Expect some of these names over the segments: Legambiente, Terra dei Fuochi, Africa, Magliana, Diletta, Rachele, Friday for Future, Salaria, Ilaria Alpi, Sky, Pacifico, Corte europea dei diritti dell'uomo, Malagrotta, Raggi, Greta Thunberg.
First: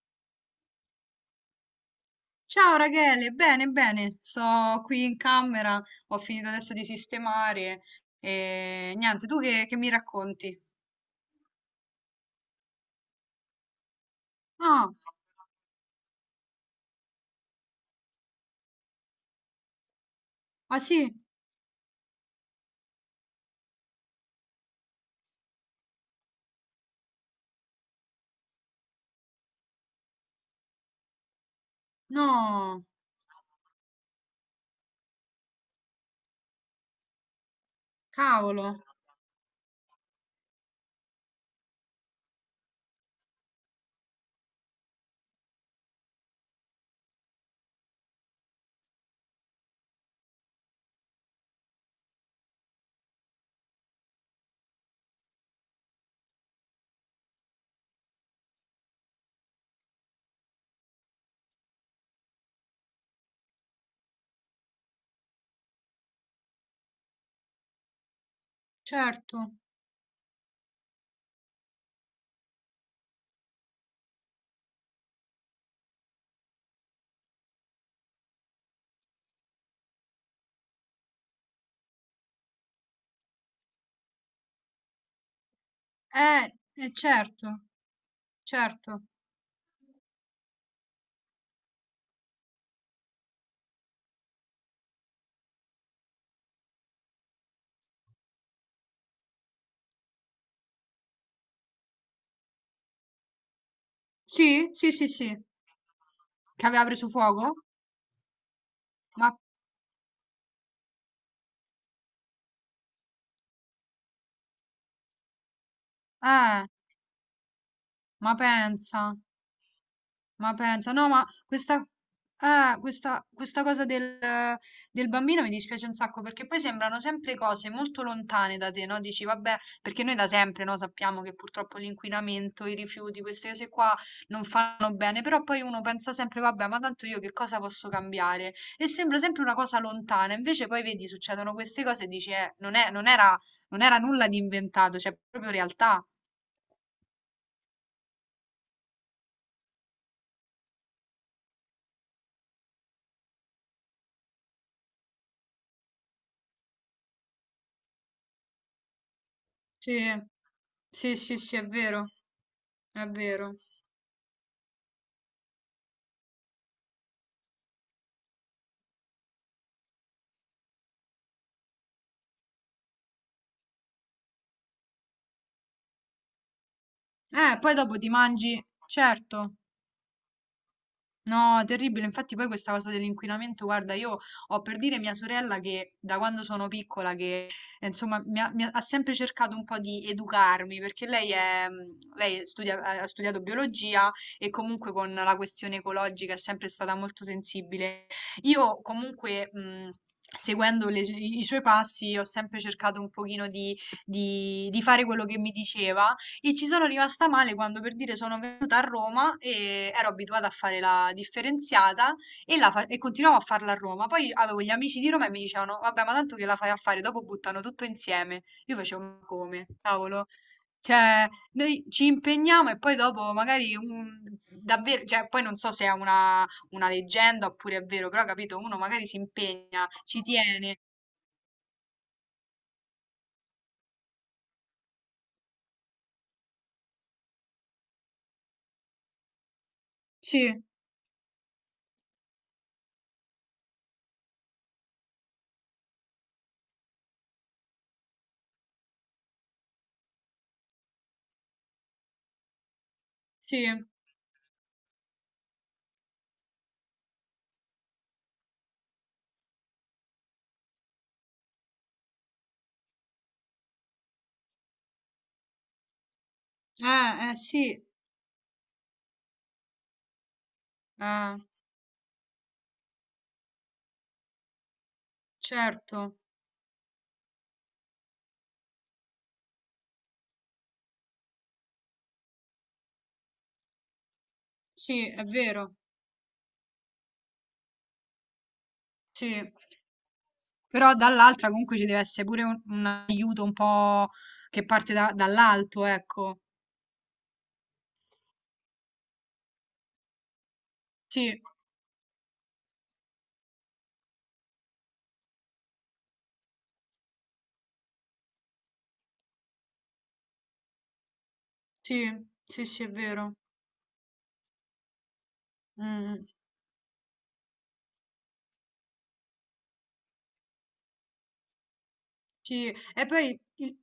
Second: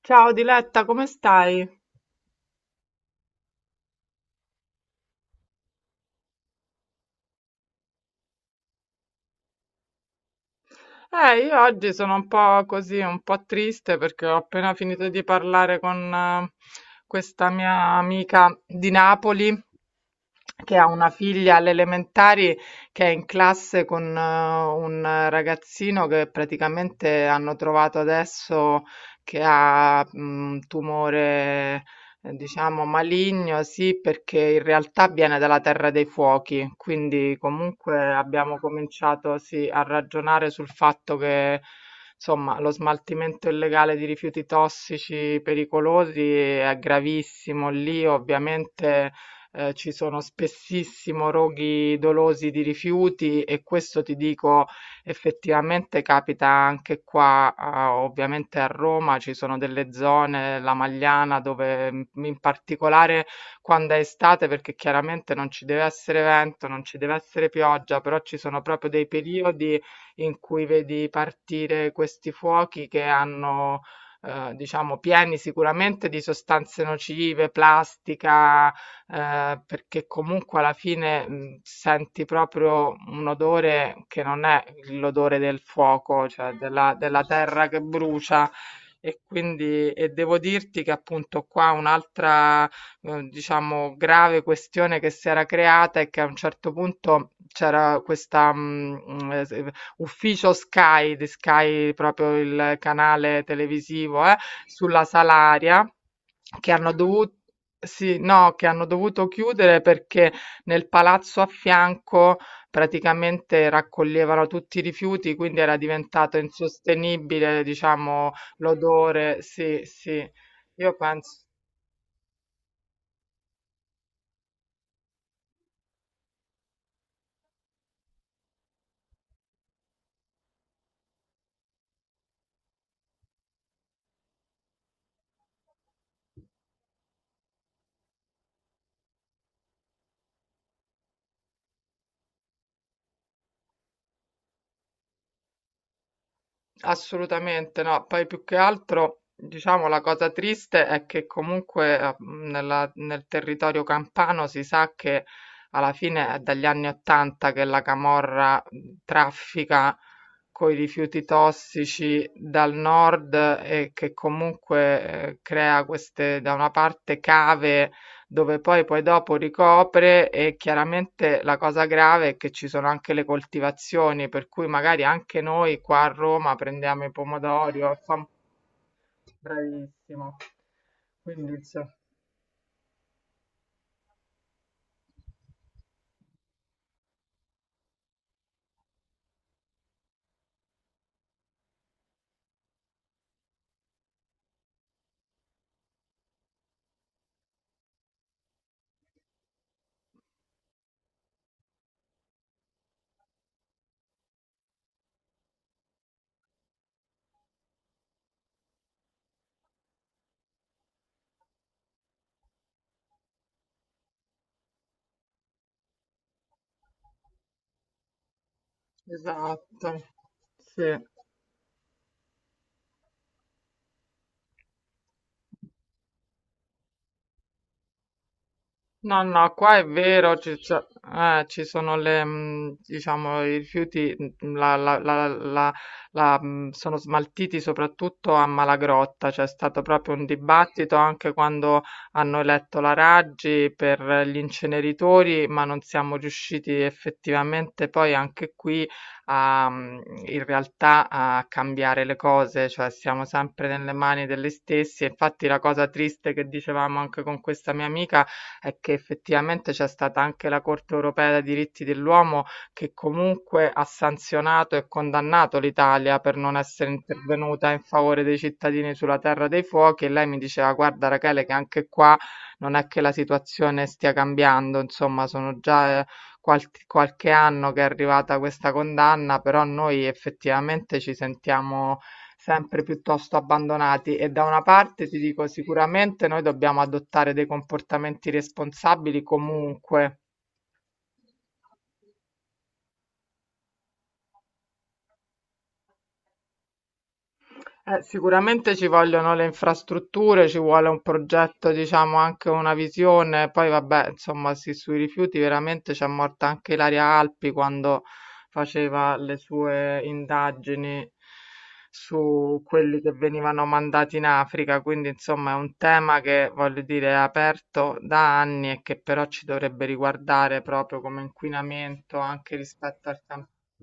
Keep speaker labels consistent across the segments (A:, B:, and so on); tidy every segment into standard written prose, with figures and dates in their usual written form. A: Ciao Diletta, come stai?
B: Ciao Rachele, bene, bene, sto qui in camera, ho finito adesso di sistemare e niente, tu che mi racconti?
A: Io oggi sono un po' così, un po' triste perché ho appena
B: Ah,
A: finito di parlare con questa mia amica di Napoli che
B: ah
A: ha una
B: sì,
A: figlia alle elementari che è in classe con un ragazzino che praticamente hanno trovato adesso che ha un tumore. Diciamo
B: no,
A: maligno, sì, perché in realtà viene dalla Terra dei Fuochi, quindi comunque abbiamo
B: cavolo,
A: cominciato, sì, a ragionare sul fatto che, insomma, lo smaltimento illegale di rifiuti tossici pericolosi è gravissimo. Lì ovviamente ci sono spessissimo roghi dolosi di rifiuti e questo ti dico. Effettivamente capita anche qua, a ovviamente a Roma ci sono delle zone, la Magliana, dove in particolare quando è estate, perché chiaramente non ci deve essere vento, non ci deve essere pioggia, però ci sono proprio dei
B: certo,
A: periodi in cui vedi partire questi fuochi che hanno, diciamo pieni sicuramente di sostanze nocive, plastica, perché comunque alla fine, senti proprio un odore che non è l'odore del fuoco, cioè della
B: certo,
A: terra che brucia.
B: certo,
A: E quindi e devo dirti che appunto qua un'altra, diciamo grave questione che si era creata è che a un certo punto c'era questa, mhmm, s ufficio Sky, di Sky proprio il canale televisivo,
B: sì, sì,
A: sulla
B: sì, sì,
A: Salaria
B: che
A: che
B: aveva
A: hanno
B: preso
A: dovu
B: fuoco?
A: sì, no, che hanno dovuto
B: Ma,
A: chiudere perché nel palazzo a fianco praticamente raccoglievano tutti i rifiuti, quindi era diventato
B: eh,
A: insostenibile, diciamo,
B: ma pensa.
A: l'odore. Sì, sì,
B: Ma pensa,
A: io
B: no, ma
A: penso
B: questa, eh, questa, questa cosa del bambino mi dispiace un sacco perché poi sembrano sempre cose molto lontane da te, no? Dici, vabbè, perché noi da sempre, no, sappiamo che purtroppo l'inquinamento, i rifiuti, queste cose qua non fanno bene, però poi uno pensa sempre, vabbè, ma tanto io che cosa posso cambiare? E sembra sempre una cosa lontana, invece poi vedi, succedono queste cose e dici, non era, non era nulla di inventato, cioè è proprio realtà.
A: assolutamente no. Poi più che altro, diciamo, la cosa triste è che comunque nel territorio campano si sa che alla fine è dagli anni 80 che la camorra traffica
B: Sì,
A: coi
B: sì,
A: rifiuti
B: sì, sì, è vero,
A: tossici dal
B: è
A: nord
B: vero.
A: e che comunque crea queste, da una parte, cave dove poi dopo ricopre e chiaramente la cosa grave è che ci sono anche le coltivazioni, per cui magari anche noi qua a Roma prendiamo i
B: Poi
A: pomodori, o
B: dopo ti
A: insomma,
B: mangi, certo.
A: bravissimo. Quindi,
B: No,
A: insomma,
B: terribile. Infatti poi questa cosa dell'inquinamento, guarda, io ho per dire mia sorella che da quando sono piccola, che insomma mi ha sempre cercato un po' di educarmi, perché lei ha studiato biologia e comunque con la questione ecologica è sempre stata molto sensibile. Io comunque... seguendo i suoi passi, ho sempre cercato un pochino di, di fare quello che mi diceva, e ci sono rimasta male quando per dire sono venuta a Roma e ero abituata a fare la differenziata e, e continuavo a farla a Roma. Poi avevo gli amici di Roma e mi dicevano: vabbè, ma tanto che la fai a fare, dopo buttano tutto insieme. Io facevo: ma come?
A: esatto,
B: Cavolo.
A: sì.
B: Cioè, noi ci impegniamo e poi dopo magari un- davvero, cioè, poi non so se è una leggenda oppure è vero, però capito, uno magari si
A: No, no, qua è
B: impegna, ci
A: vero,
B: tiene.
A: ci sono le, diciamo, i rifiuti, sono smaltiti soprattutto a Malagrotta, c'è stato proprio un
B: Sì,
A: dibattito anche quando hanno eletto la Raggi per gli inceneritori, ma non siamo riusciti effettivamente poi anche qui a, in realtà a cambiare le cose, cioè siamo
B: sì.
A: sempre nelle mani degli stessi, infatti la cosa triste che dicevamo anche con questa mia amica è che effettivamente c'è stata anche la Corte europea dei diritti dell'uomo che comunque ha sanzionato e condannato l'Italia per non essere
B: Sì.
A: intervenuta in favore dei cittadini sulla Terra dei Fuochi e lei mi diceva guarda
B: Eh,
A: Rachele che anche qua non è che la situazione stia cambiando, insomma sono già
B: certo.
A: qualche anno che è arrivata questa condanna, però noi effettivamente ci sentiamo sempre piuttosto abbandonati e da una parte
B: Sì,
A: ti
B: è
A: dico
B: vero,
A: sicuramente noi dobbiamo adottare dei comportamenti responsabili
B: sì.
A: comunque.
B: Però dall'altra comunque ci deve essere pure un aiuto un po' che parte da- dall'alto, ecco.
A: Sicuramente ci vogliono le infrastrutture, ci vuole un
B: Sì,
A: progetto, diciamo anche una visione, poi vabbè, insomma, sì, sui rifiuti veramente c'è morta anche Ilaria Alpi quando faceva le sue indagini
B: sì,
A: su
B: sì, sì, è
A: quelli che
B: vero.
A: venivano mandati in Africa, quindi insomma è un tema
B: Mm.
A: che voglio dire è aperto da anni e che però ci dovrebbe riguardare proprio come inquinamento anche
B: Sì, e
A: rispetto al
B: poi
A: campo.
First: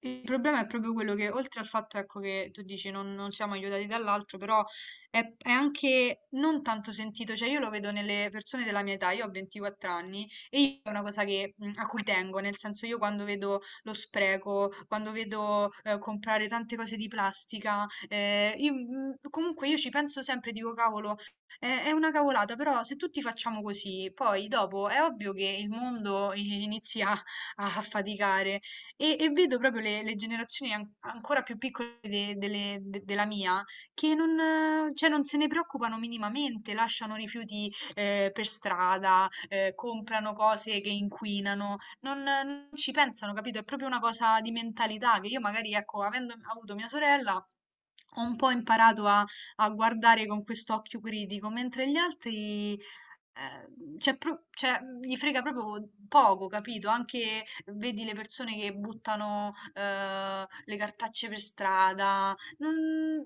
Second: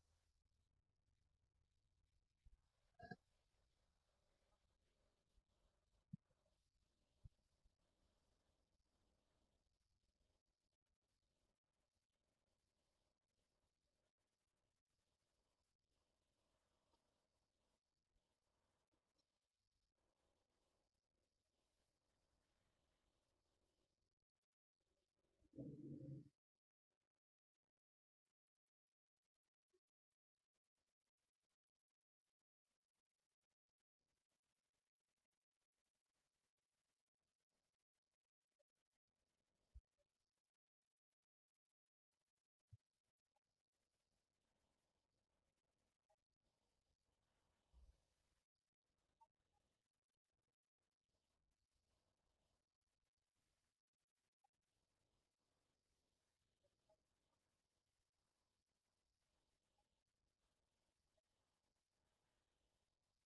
B: il problema è proprio quello che, oltre al fatto, ecco, che tu dici non siamo aiutati dall'altro, però è anche non tanto sentito, cioè io lo vedo nelle persone della mia età, io ho 24 anni e io è una cosa che, mm, a cui tengo, nel senso io quando vedo lo spreco, quando vedo comprare tante cose di plastica, io, mm, comunque io ci penso sempre, dico cavolo, è una cavolata, però se tutti facciamo così, poi dopo è ovvio che il mondo inizia a faticare e vedo proprio le generazioni ancora più piccole della mia che non, cioè, non se ne preoccupano minimamente, lasciano rifiuti per strada, comprano cose che inquinano, non ci pensano, capito? È proprio una cosa di mentalità che io magari, ecco, avendo avuto mia sorella, ho un po' imparato a, a guardare con quest'occhio critico, mentre gli altri cioè, gli frega proprio poco, capito? Anche vedi le persone che buttano le cartacce per strada,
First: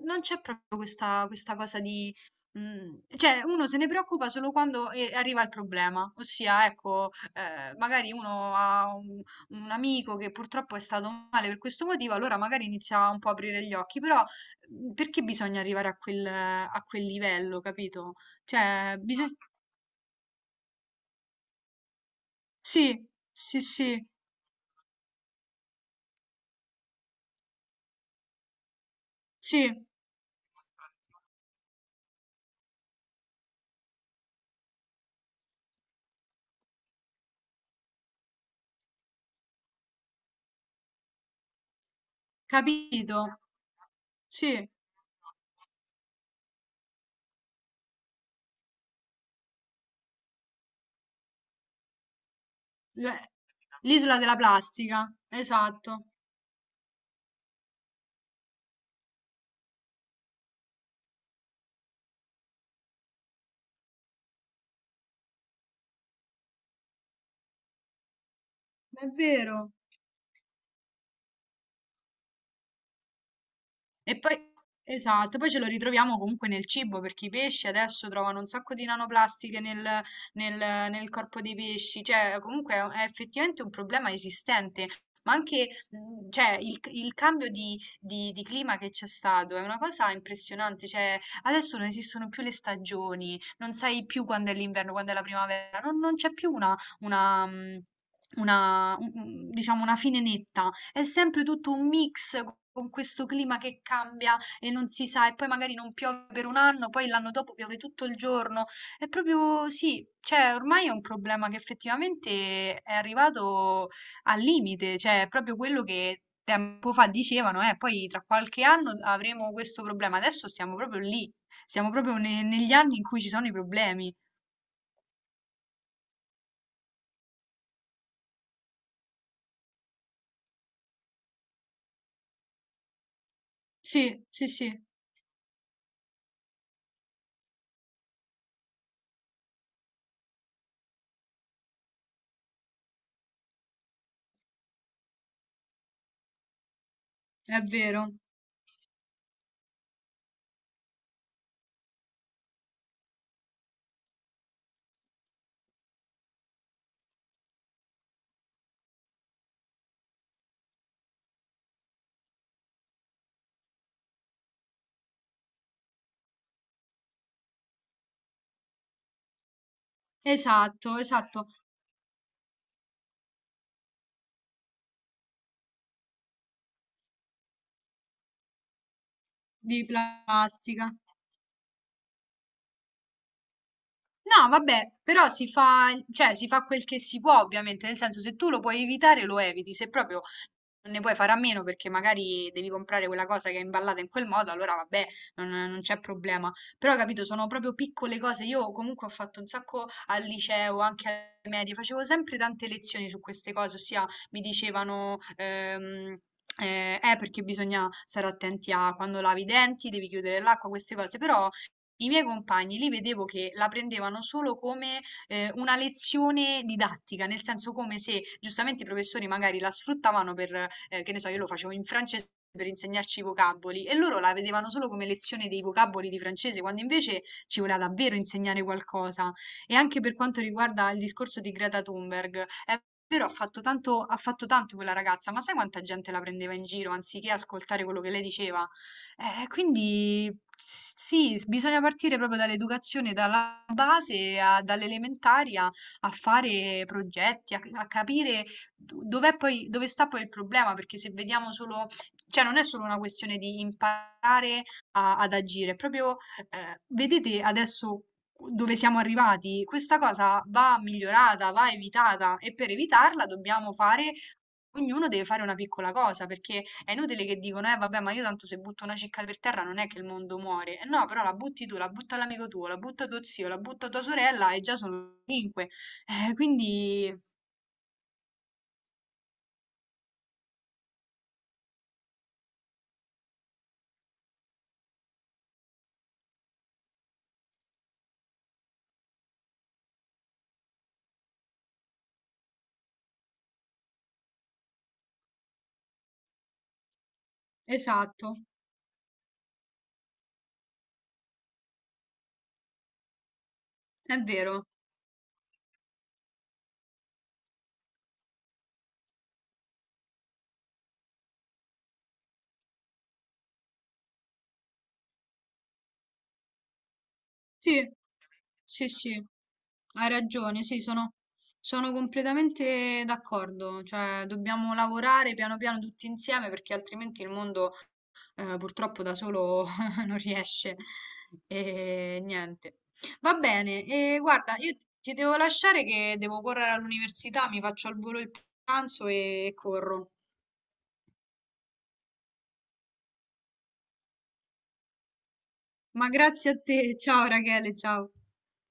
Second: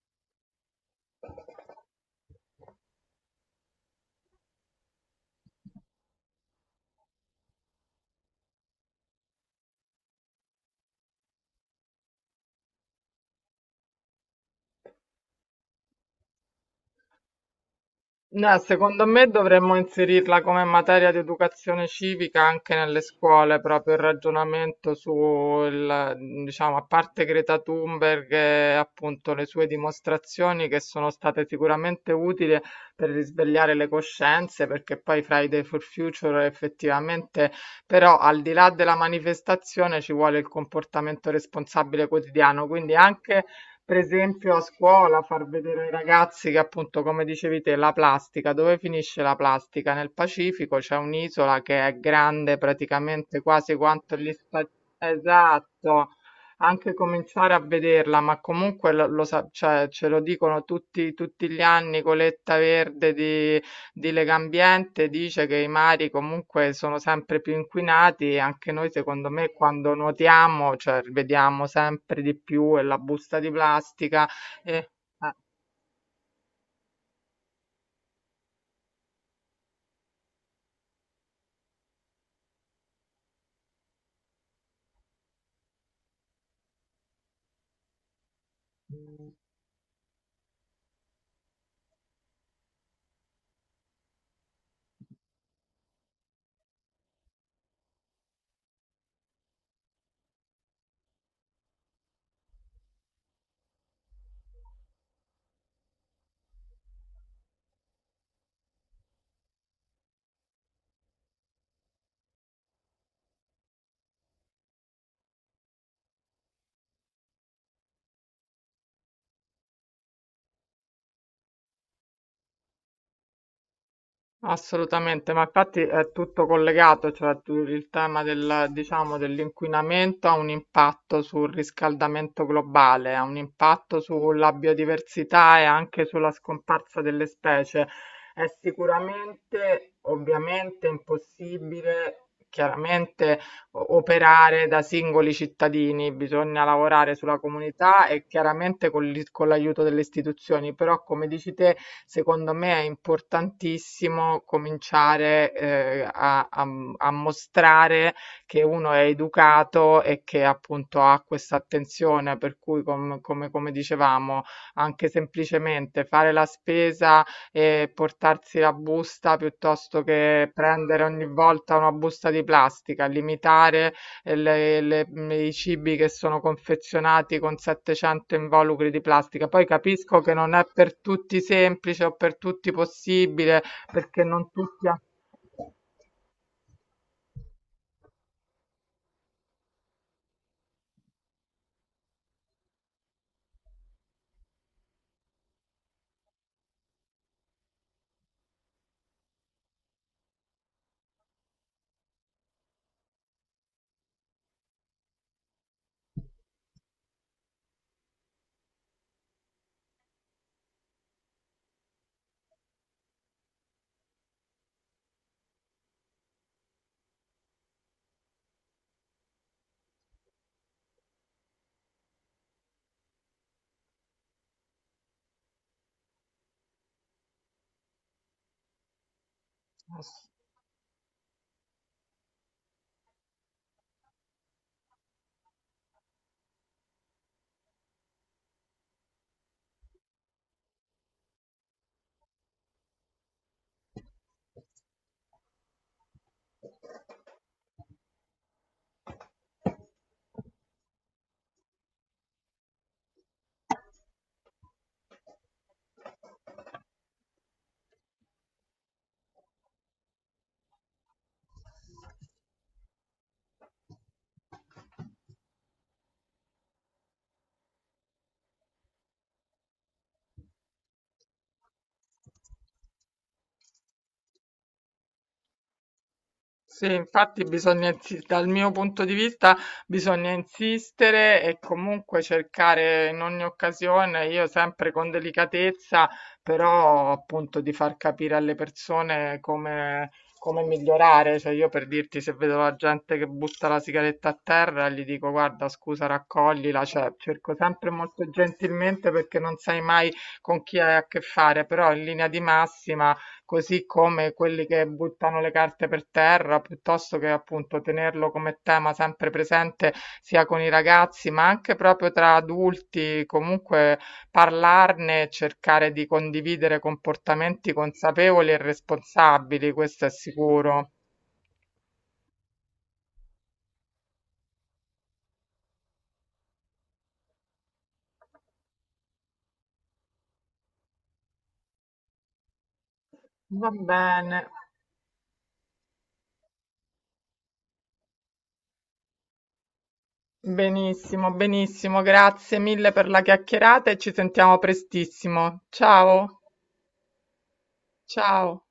B: non c'è proprio questa, questa cosa di... cioè, uno se ne preoccupa solo quando arriva il problema, ossia, ecco, magari uno ha un amico che purtroppo è stato male per questo motivo, allora magari inizia un po' a aprire gli occhi, però perché bisogna arrivare a a quel livello, capito?
A: No,
B: Cioè,
A: secondo me
B: bisogna...
A: dovremmo inserirla come materia di educazione civica anche nelle
B: Sì,
A: scuole,
B: sì,
A: proprio il
B: sì,
A: ragionamento sul, diciamo, a parte Greta Thunberg e appunto le sue
B: sì,
A: dimostrazioni che sono state sicuramente utili per risvegliare le coscienze, perché poi Friday for Future effettivamente, però al di là della manifestazione ci vuole il comportamento responsabile quotidiano, quindi
B: capito.
A: anche per esempio a
B: Sì,
A: scuola far vedere ai ragazzi che appunto, come dicevi te, la plastica, dove finisce la plastica? Nel Pacifico c'è un'isola che è grande
B: l-
A: praticamente quasi quanto
B: l'isola
A: gli
B: della
A: Stati...
B: plastica,
A: Esatto,
B: esatto,
A: anche cominciare a vederla, ma comunque cioè, ce lo dicono tutti, tutti gli anni, coletta verde di Legambiente dice che i mari comunque sono sempre più inquinati e anche noi
B: è
A: secondo me
B: vero.
A: quando nuotiamo, cioè vediamo sempre di più e la busta di
B: E
A: plastica
B: poi,
A: e eh.
B: esatto, poi ce lo ritroviamo comunque nel cibo, perché i pesci adesso trovano un sacco di nanoplastiche nel, nel- nel corpo dei pesci, cioè comunque è effettivamente un problema esistente. Ma anche, cioè, il cambio di, di clima che c'è stato è una cosa impressionante. Cioè, adesso non esistono più le stagioni, non sai più quando è l'inverno, quando è la primavera, non c'è più una, diciamo, una fine netta. È sempre tutto un mix con questo clima che cambia e non si sa, e poi magari non piove per un anno, poi l'anno dopo piove tutto il giorno. È proprio sì, cioè ormai è un problema che effettivamente è arrivato al limite, cioè è proprio quello che tempo fa dicevano, poi tra qualche anno avremo questo problema. Adesso siamo proprio lì, siamo proprio negli anni in cui ci sono i problemi.
A: Assolutamente, ma infatti è tutto collegato, cioè il tema del, diciamo, dell'inquinamento ha un impatto sul riscaldamento globale, ha un impatto
B: Sì, sì,
A: sulla
B: sì,
A: biodiversità e anche sulla scomparsa delle specie. È sicuramente, ovviamente, impossibile, chiaramente operare da singoli cittadini, bisogna lavorare sulla
B: è
A: comunità
B: vero.
A: e chiaramente con con l'aiuto delle istituzioni, però come dici te, secondo me è importantissimo cominciare a mostrare che uno è educato e che appunto ha questa attenzione, per cui come dicevamo, anche semplicemente fare la spesa e portarsi la busta piuttosto che
B: Esatto,
A: prendere ogni
B: esatto,
A: volta una busta di plastica, limitare eh, le- le- i cibi che sono confezionati con 700 involucri di plastica. Poi
B: di
A: capisco che non è
B: plastica.
A: per tutti semplice o per tutti possibile, perché
B: No,
A: non tutti
B: vabbè,
A: hanno...
B: però si fa, cioè si fa quel che si può ovviamente, nel senso se tu lo puoi evitare lo eviti, se proprio non ne puoi fare a meno perché magari devi comprare quella cosa che è imballata in quel modo, allora vabbè, non c'è problema. Però, capito, sono proprio piccole cose. Io comunque ho fatto un sacco al liceo, anche alle medie, facevo sempre tante lezioni su queste cose, ossia mi dicevano... perché bisogna stare attenti a quando lavi i denti, devi chiudere l'acqua, queste cose, però i miei compagni li vedevo che la prendevano solo come una lezione didattica, nel senso come se giustamente i professori magari la sfruttavano per, che ne so, io lo facevo in francese per insegnarci i vocaboli e loro la vedevano solo come lezione dei vocaboli di francese, quando invece ci voleva davvero insegnare qualcosa. E anche per quanto riguarda il discorso di Greta Thunberg, è vero, ha fatto tanto quella ragazza, ma sai quanta gente la prendeva in giro anziché ascoltare quello che lei diceva? Quindi sì, bisogna partire proprio dall'educazione, dalla base, dall'elementari a, a fare progetti, a, a capire dove sta poi il problema, perché se vediamo solo, cioè non è solo una questione di imparare ad agire, è proprio vedete adesso dove siamo arrivati, questa cosa va migliorata, va evitata e per evitarla dobbiamo fare ognuno deve fare una piccola cosa, perché è inutile che dicono, eh vabbè, ma io tanto se butto una cicca per terra non è che il mondo muore. Eh no, però la butti tu, la butta l'amico tuo, la butta tuo zio, la butta tua sorella e già sono 5.
A: Sì,
B: Quindi,
A: infatti bisogna dal mio punto di vista bisogna insistere e comunque cercare in ogni occasione, io sempre con delicatezza, però appunto di far capire alle persone come, come migliorare. Cioè io per dirti se vedo la gente che butta la sigaretta a terra, gli dico guarda scusa raccoglila, cioè cerco sempre molto
B: esatto,
A: gentilmente perché non sai mai con chi hai a che fare, però in linea di massima così
B: è
A: come quelli
B: vero.
A: che buttano le carte per terra, piuttosto che appunto tenerlo come tema sempre presente sia con i ragazzi, ma anche proprio tra adulti, comunque parlarne, e cercare di condividere comportamenti
B: Sì,
A: consapevoli e
B: sì, sì,
A: responsabili, questo è
B: hai ragione, sì,
A: sicuro.
B: sono... Sono completamente d'accordo, cioè dobbiamo lavorare piano piano tutti insieme perché altrimenti il mondo purtroppo da solo non riesce. E niente. Va
A: Va
B: bene, e
A: bene.
B: guarda, io ti devo lasciare che devo correre all'università, mi faccio al volo il pranzo e corro.
A: Benissimo, benissimo, grazie mille per la chiacchierata e ci sentiamo prestissimo.
B: Ma
A: Ciao,
B: grazie a te, ciao Rachele, ciao.
A: ciao.